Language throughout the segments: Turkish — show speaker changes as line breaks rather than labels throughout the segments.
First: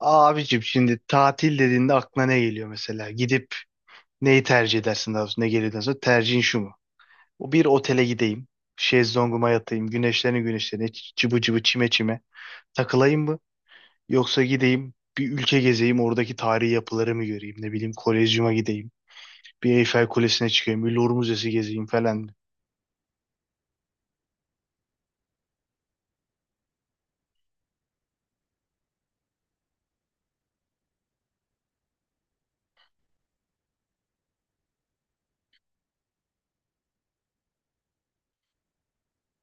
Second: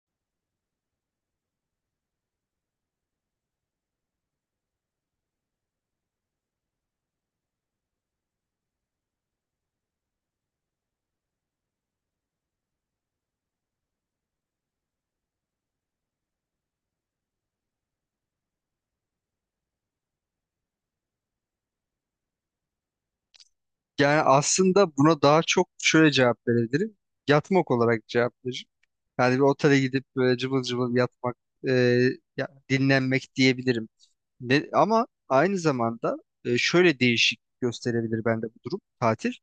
Abicim şimdi tatil dediğinde aklına ne geliyor mesela? Gidip neyi tercih edersin, daha doğrusu ne geliyor daha sonra? Tercihin şu mu? O, bir otele gideyim. Şezlonguma yatayım. Güneşlerini güneşlerine cıbı cıbı çime çime takılayım mı? Yoksa gideyim bir ülke gezeyim, oradaki tarihi yapıları mı göreyim? Ne bileyim, Kolezyum'a gideyim. Bir Eyfel Kulesi'ne çıkayım. Bir Louvre Müzesi gezeyim falan.
Yani aslında buna daha çok şöyle cevap verebilirim. Yatmak olarak cevap veririm. Yani bir otele gidip böyle cıvıl cıvıl yatmak, e, dinlenmek diyebilirim. Ama aynı zamanda şöyle değişik gösterebilir bende bu durum tatil.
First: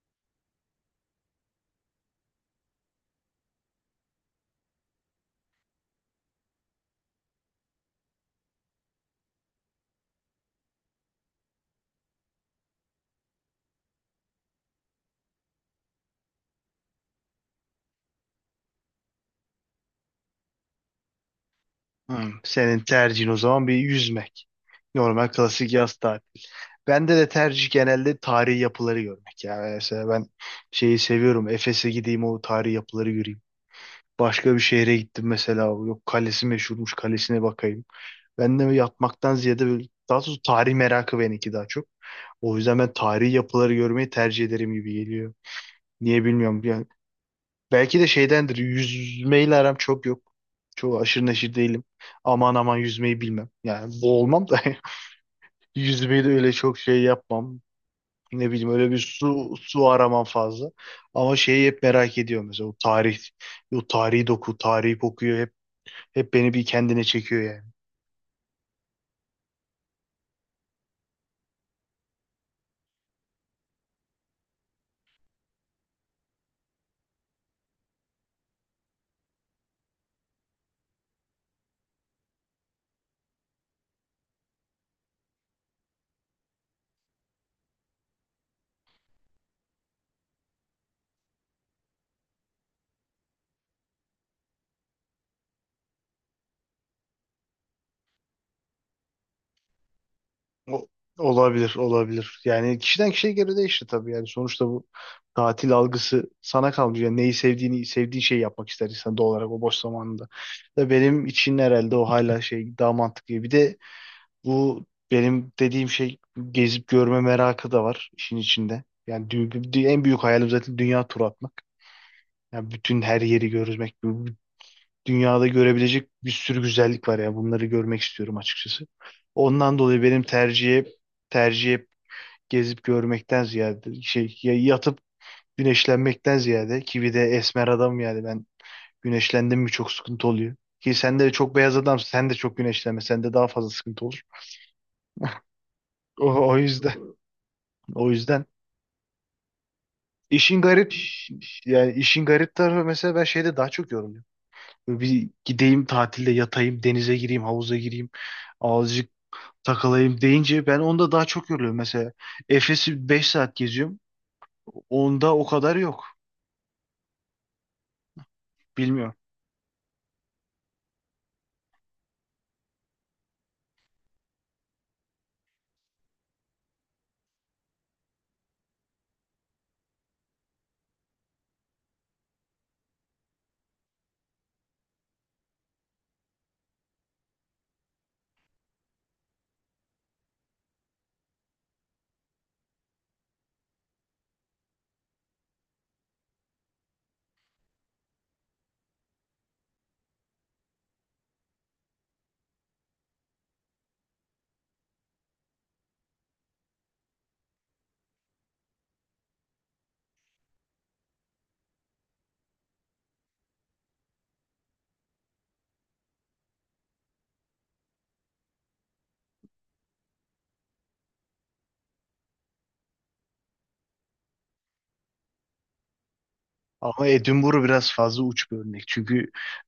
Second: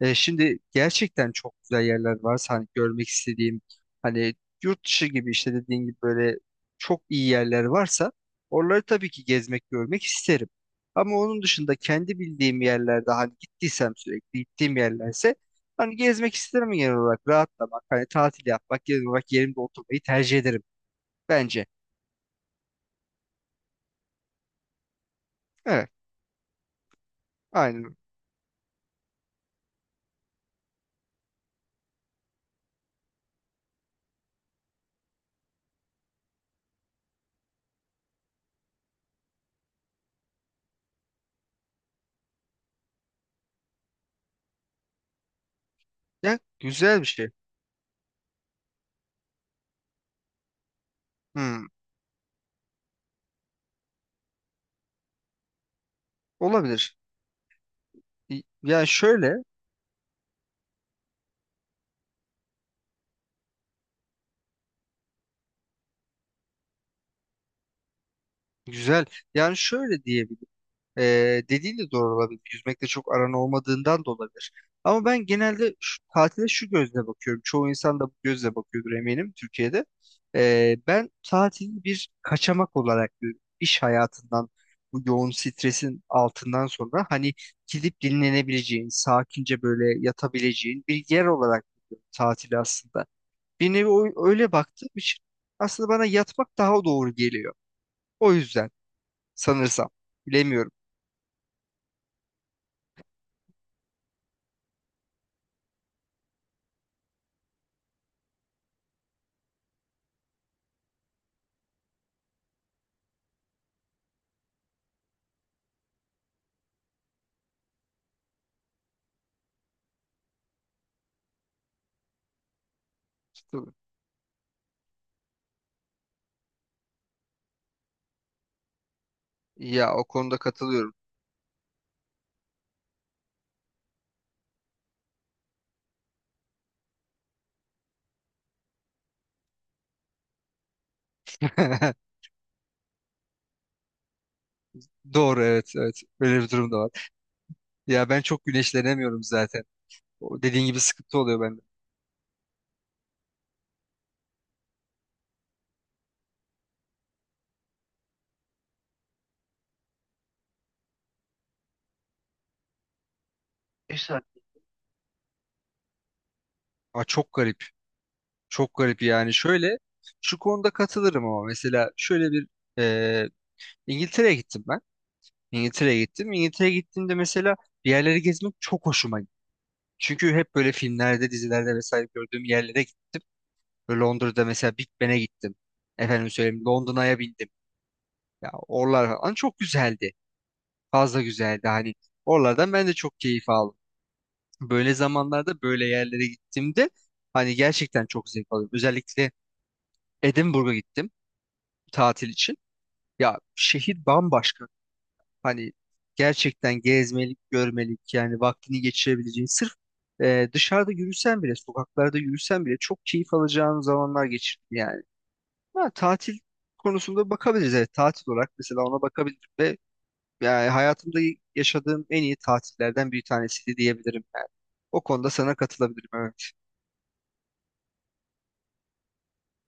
Şimdi gerçekten çok güzel yerler varsa hani görmek istediğim, hani yurt dışı gibi, işte dediğin gibi böyle çok iyi yerler varsa, oraları tabii ki gezmek görmek isterim. Ama onun dışında kendi bildiğim yerlerde, hani gittiysem, sürekli gittiğim yerlerse, hani gezmek isterim genel olarak, rahatlamak, hani tatil yapmak genel olarak yerimde oturmayı tercih ederim bence.
Hmm. Senin tercihin o zaman bir yüzmek. Normal klasik
Evet,
yaz tatili. Bende de tercih
aynen.
genelde tarihi yapıları görmek. Yani mesela ben şeyi seviyorum. Efes'e gideyim, o tarihi yapıları göreyim. Başka bir şehre gittim mesela. Yok, kalesi meşhurmuş, kalesine bakayım. Ben de yatmaktan ziyade böyle, daha doğrusu tarih merakı benimki daha çok. O yüzden ben tarihi yapıları görmeyi tercih ederim gibi geliyor. Niye
Ya,
bilmiyorum. Yani
güzel bir şey.
belki de şeydendir. Yüzmeyle aram çok yok. Çok aşırı neşir
Hmm.
değilim. Aman aman yüzmeyi bilmem. Yani boğulmam da yüzmeyi de öyle çok
Olabilir.
şey yapmam. Ne bileyim,
Yani
öyle bir
şöyle
su araman fazla. Ama şeyi hep merak ediyorum mesela, o tarih, o tarihi doku, tarihi kokuyor, hep hep beni bir kendine çekiyor yani.
güzel. Yani şöyle diyebilirim. Dediğin de doğru olabilir. Yüzmekte çok aran olmadığından da olabilir. Ama ben genelde şu, tatile şu gözle bakıyorum. Çoğu insan da bu gözle bakıyordur eminim Türkiye'de. Ben tatili bir kaçamak olarak görüyorum. İş hayatından bu yoğun stresin altından sonra, hani gidip dinlenebileceğin, sakince böyle yatabileceğin bir yer olarak görüyorum tatili aslında. Bir nevi öyle baktığım için aslında bana yatmak daha doğru geliyor. O yüzden sanırsam. Bilemiyorum.
O, olabilir, olabilir. Yani kişiden kişiye göre değişir tabii, yani sonuçta bu tatil algısı sana kalmış. Yani neyi sevdiğini, sevdiğin şeyi yapmak ister insan doğal olarak o boş zamanında. Da benim için herhalde o hala şey daha mantıklı. Bir de bu benim dediğim şey, gezip görme merakı da var işin içinde. Yani en büyük hayalim zaten dünya turu atmak. Ya bütün her yeri
Tabii.
görmek, bu dünyada görebilecek bir sürü güzellik var ya. Bunları görmek istiyorum açıkçası. Ondan
Ya,
dolayı
o
benim
konuda
tercihe
katılıyorum.
tercihe gezip görmekten ziyade şey, ya yatıp güneşlenmekten ziyade, ki bir de esmer adam yani ben, güneşlendim mi çok sıkıntı oluyor. Ki sen de çok beyaz adamsın. Sen de çok güneşlenme. Sende daha fazla sıkıntı olur.
Doğru, evet, evet.
O,
Böyle bir
o
durum da var.
yüzden,
Ya
o
ben
yüzden
çok güneşlenemiyorum zaten. O
işin
dediğin gibi
garip,
sıkıntı oluyor bende.
yani işin garip tarafı mesela ben şeyde daha çok yoruluyorum. Böyle bir gideyim tatilde yatayım, denize gireyim, havuza gireyim, azıcık takılayım deyince, ben onda daha çok yoruluyorum. Mesela Efes'i 5 saat geziyorum. Onda o kadar yok.
Aa, çok garip. Çok garip
Bilmiyorum.
yani. Şöyle şu konuda katılırım ama mesela şöyle bir e, İngiltere'ye gittim ben. İngiltere'ye gittim. İngiltere'ye gittiğimde mesela bir yerleri gezmek çok hoşuma gitti. Çünkü hep böyle filmlerde, dizilerde vesaire gördüğüm yerlere gittim. Böyle Londra'da mesela Big Ben'e gittim. Efendim söyleyeyim Londra'ya bindim. Ya oralar falan çok güzeldi. Fazla güzeldi hani. Oralardan ben de çok keyif aldım. Böyle zamanlarda böyle yerlere gittiğimde hani gerçekten çok zevk alıyorum. Özellikle Edinburgh'a gittim tatil için. Ya şehir bambaşka. Hani gerçekten gezmelik, görmelik yani vaktini geçirebileceğin, sırf dışarıda yürüsen bile, sokaklarda yürüsen bile çok keyif alacağın zamanlar geçirdim yani. Ha, tatil konusunda bakabiliriz. Evet, tatil olarak mesela ona bakabilirim ve yani hayatımda yaşadığım en iyi tatillerden bir tanesiydi diyebilirim yani. O konuda sana katılabilirim.
Ama Edinburgh biraz fazla uç bir örnek. Çünkü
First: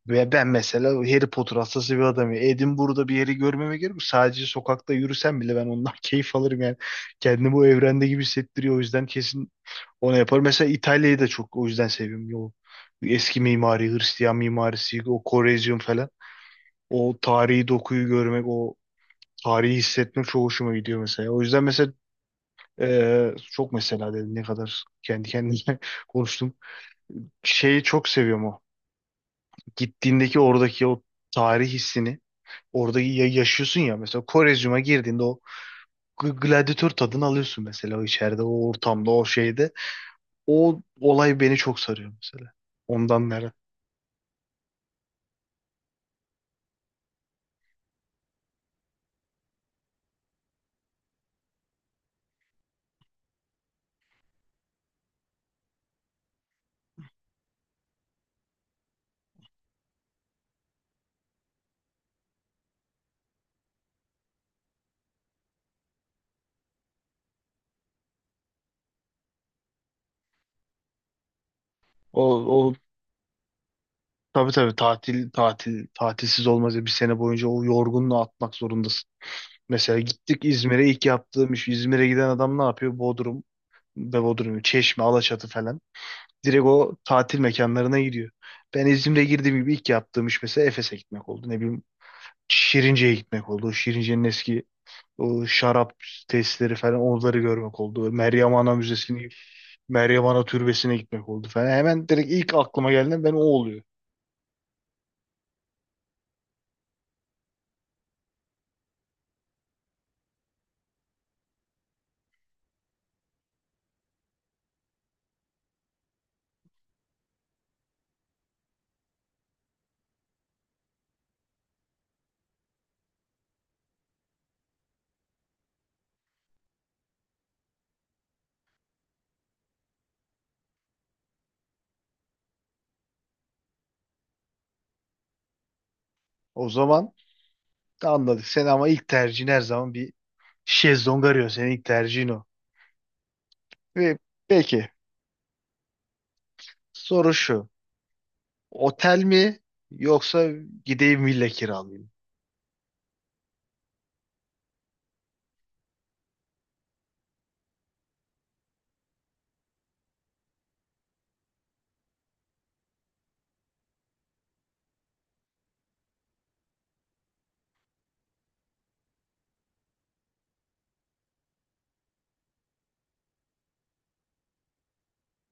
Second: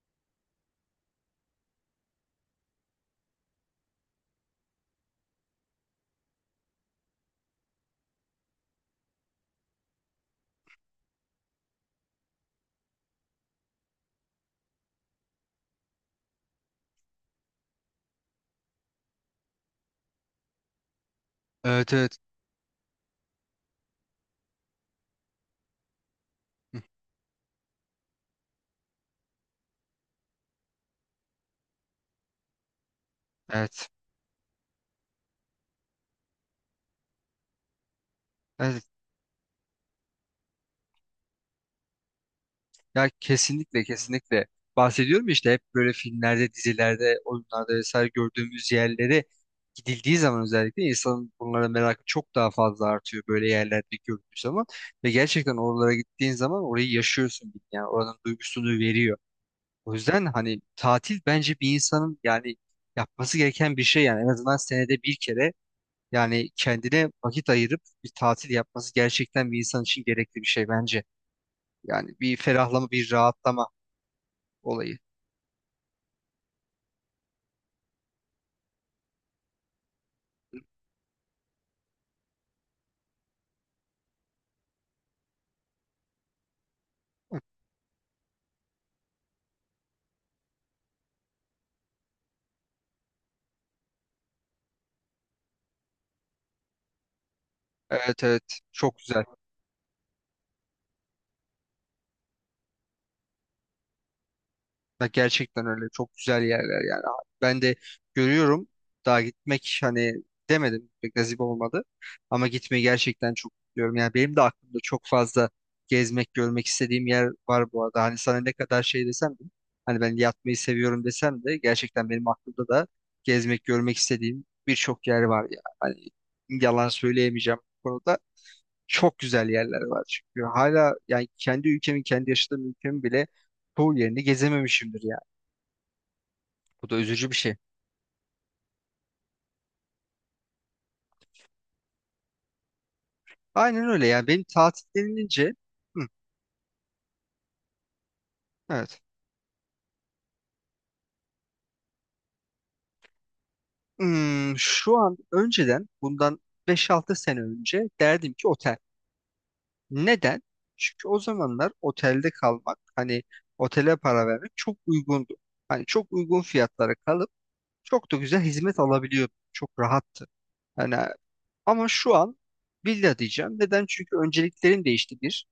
ve ben mesela Harry Potter hastası bir adamım. Edinburgh'da bir yeri görmeme gerek yok. Sadece sokakta yürüsem bile ben ondan keyif alırım yani. Kendimi bu evrende gibi hissettiriyor. O yüzden kesin onu yapar. Mesela İtalya'yı da çok o yüzden seviyorum. O eski mimari, Hristiyan mimarisi, o Korezyum falan. O tarihi dokuyu görmek, o tarihi hissetmek çok hoşuma gidiyor mesela. O yüzden mesela
Evet, evet, evet.
çok mesela dedim ne kadar kendi kendime konuştum.
Hı,
Şeyi çok seviyorum o. Gittiğindeki oradaki o tarih hissini orada yaşıyorsun
evet.
ya, mesela Korezyum'a girdiğinde o gladyatör tadını alıyorsun mesela, o içeride, o
Evet.
ortamda, o şeyde. O olay beni çok sarıyor mesela.
Ya
Ondan merak.
kesinlikle, kesinlikle. Bahsediyorum ya işte, hep böyle filmlerde, dizilerde, oyunlarda vesaire gördüğümüz yerlere gidildiği zaman özellikle insanın bunlara merakı çok daha fazla artıyor böyle yerlerde gördüğü zaman, ve gerçekten oralara gittiğin zaman orayı yaşıyorsun yani, oranın duygusunu veriyor. O yüzden hani tatil bence bir insanın yani yapması gereken bir şey yani, en azından senede bir kere yani kendine vakit ayırıp bir tatil yapması gerçekten bir insan için gerekli bir şey bence. Yani
O,
bir
o
ferahlama, bir rahatlama
tabii tabii,
olayı.
tatil tatilsiz olmaz ya, bir sene boyunca o yorgunluğu atmak zorundasın. Mesela gittik İzmir'e, ilk yaptığım iş, İzmir'e giden adam ne yapıyor? Bodrum ve Bodrum, Çeşme, Alaçatı falan. Direkt o tatil mekanlarına gidiyor. Ben İzmir'e girdiğim gibi ilk yaptığım iş mesela Efes'e gitmek oldu. Ne bileyim, Şirince'ye gitmek oldu. O Şirince'nin eski o şarap tesisleri falan, onları görmek oldu.
Evet,
Meryem
evet,
Ana
çok güzel.
Müzesi'ni, Meryem Ana Türbesi'ne gitmek oldu falan. Hemen direkt ilk aklıma gelen ben o oluyor.
Ya gerçekten öyle çok güzel yerler yani. Ben de görüyorum, daha gitmek hani demedim, pek nasip olmadı ama gitmeyi gerçekten çok istiyorum. Yani benim de aklımda çok fazla gezmek görmek istediğim yer var bu arada. Hani sana ne kadar şey desem de, hani ben yatmayı seviyorum desem de, gerçekten benim aklımda da gezmek görmek istediğim birçok yer var ya. Hani yalan söyleyemeyeceğim bu konuda. Çok güzel yerler var çünkü, hala yani kendi ülkemin, kendi yaşadığım ülkemin bile çoğu yerini gezememişimdir yani.
O
Bu da
zaman
üzücü bir şey.
anladık seni, ama ilk tercihin her zaman bir şezlong arıyor. Senin ilk tercihin o.
Aynen öyle
Ve
yani benim tatil
peki,
denilince. Hı,
soru şu.
evet.
Otel mi yoksa gideyim villa kiralayayım?
Hmm, şu an önceden bundan beş altı sene önce derdim ki otel. Neden? Çünkü o zamanlar otelde kalmak hani, otele para vermek çok uygundu. Hani çok uygun fiyatlara kalıp çok da güzel hizmet alabiliyordum. Çok rahattı. Yani ama şu an villa diyeceğim. Neden? Çünkü önceliklerim değişti bir.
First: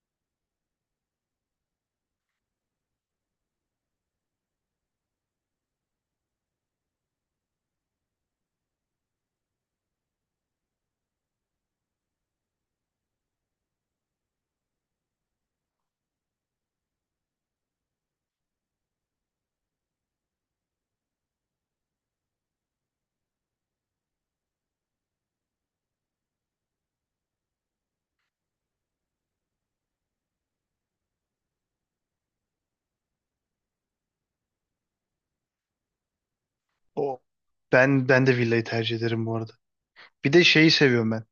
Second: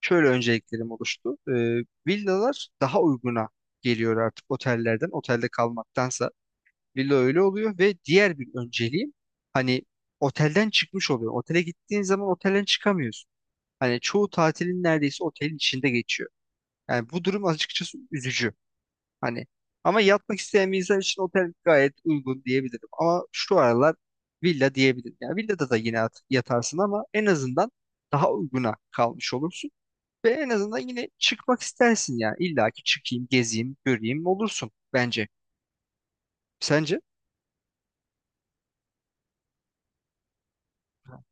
Şöyle önceliklerim oluştu. Villalar daha uyguna geliyor artık otellerden. Otelde kalmaktansa villa öyle oluyor, ve diğer bir önceliğim hani otelden çıkmış oluyor. Otele gittiğin zaman otelden çıkamıyorsun. Hani çoğu tatilin neredeyse otelin içinde geçiyor. Yani bu durum açıkçası üzücü. Hani ama yatmak isteyen bir insan için otel gayet uygun diyebilirim. Ama şu aralar villa diyebilirim. Yani villada da yine yatarsın ama en azından daha uyguna kalmış olursun. Ve en azından yine çıkmak istersin yani. İlla ki çıkayım, gezeyim, göreyim olursun bence. Sence?
O, ben de villayı tercih ederim bu arada. Bir de şeyi seviyorum ben.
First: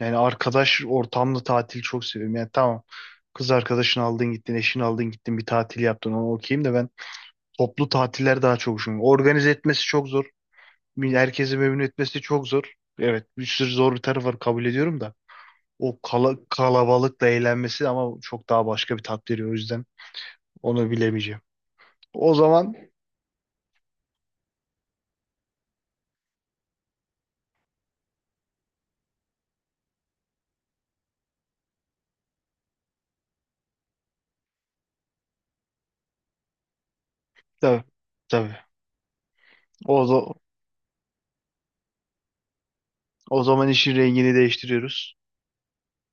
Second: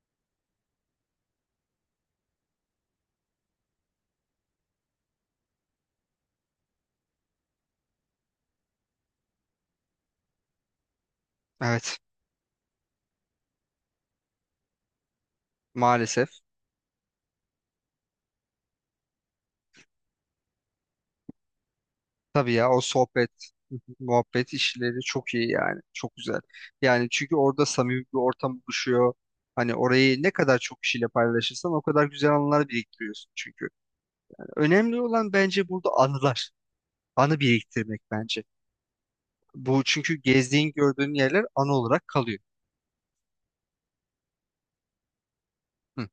Yani arkadaş ortamlı tatili çok seviyorum. Yani tamam, kız arkadaşını aldın gittin, eşini aldın gittin, bir tatil yaptın, ona okeyim, de ben toplu tatiller daha çok hoşuma gidiyor. Organize etmesi çok zor. Herkesi memnun
Evet.
etmesi çok zor. Evet, bir sürü zor bir tarafı var, kabul ediyorum da. O
Maalesef.
kalabalıkla eğlenmesi ama çok daha başka bir tat veriyor, o yüzden onu bilemeyeceğim. O
Tabii ya,
zaman
o sohbet, muhabbet işleri çok iyi yani. Çok güzel. Yani çünkü orada samimi bir ortam oluşuyor. Hani orayı ne kadar çok kişiyle paylaşırsan o kadar güzel anılar biriktiriyorsun çünkü. Önemli olan bence burada anılar. Anı
tabii
biriktirmek bence.
tabii.
Bu
O,
çünkü
za-
gezdiğin gördüğün yerler anı olarak kalıyor.
O zaman işin rengini değiştiriyoruz.
Hı.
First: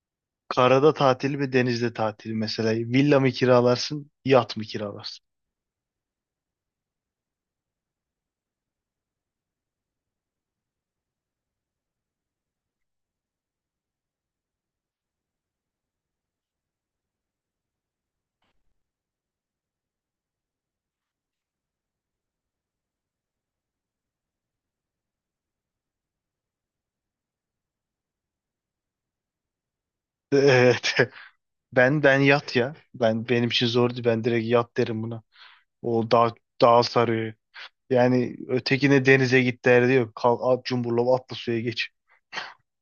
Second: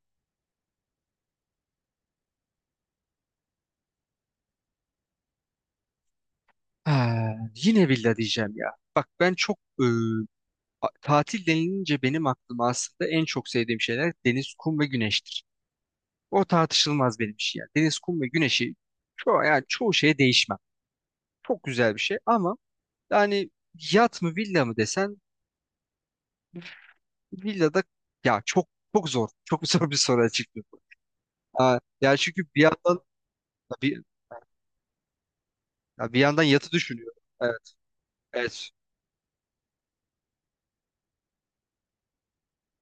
Karada tatil mi, denizde tatil mi? Mesela villa mı kiralarsın, yat mı kiralarsın?
Ha, yine villa diyeceğim ya. Bak ben çok tatil denilince benim aklıma aslında en çok sevdiğim şeyler deniz, kum ve güneştir. O tartışılmaz benim için yani. Deniz, kum ve güneşi çoğu, yani çoğu şeye değişmem. Çok güzel bir şey ama yani yat mı villa mı desen, villada ya çok çok zor. Çok zor bir soru açıkçası.
Evet.
Ha,
Ben
ya
ben
çünkü
yat
bir
ya.
yandan
Ben, benim için zordu.
bir
Ben direkt yat derim buna. O
ya bir
daha
yandan yatı
daha
düşünüyorum.
sarıyor.
Evet,
Yani
evet.
ötekine denize git derdi yok. Kal at, cumburlop atla suya geç.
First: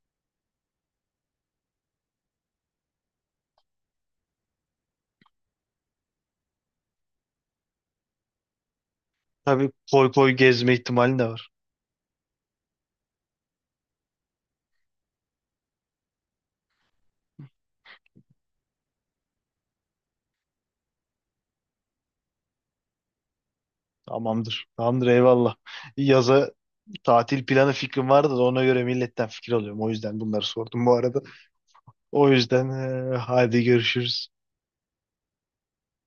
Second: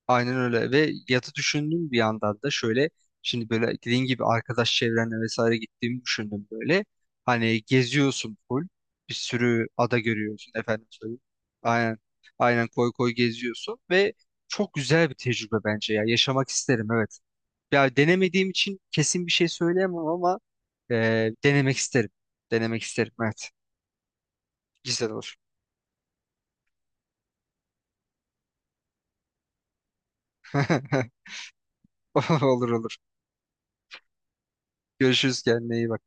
Aynen öyle. Ve yatı düşündüm bir yandan da şöyle, şimdi böyle dediğin gibi arkadaş çevrenle vesaire gittiğimi düşündüm böyle. Hani geziyorsun full. Bir sürü
Tabii
ada
koy koy
görüyorsun
gezme
efendim
ihtimali
söyleyeyim.
de var.
Aynen. Aynen koy koy geziyorsun ve çok güzel bir tecrübe bence ya. Yaşamak isterim evet. Ya denemediğim için kesin bir şey söyleyemem ama e, denemek isterim. Denemek isterim evet.
Tamamdır. Tamamdır,
Güzel olur.
eyvallah. Yaza tatil planı fikrim vardı da ona göre milletten fikir alıyorum. O yüzden bunları sordum bu arada. O
Olur
yüzden
olur.
hadi görüşürüz.
Görüşürüz, kendine iyi bak.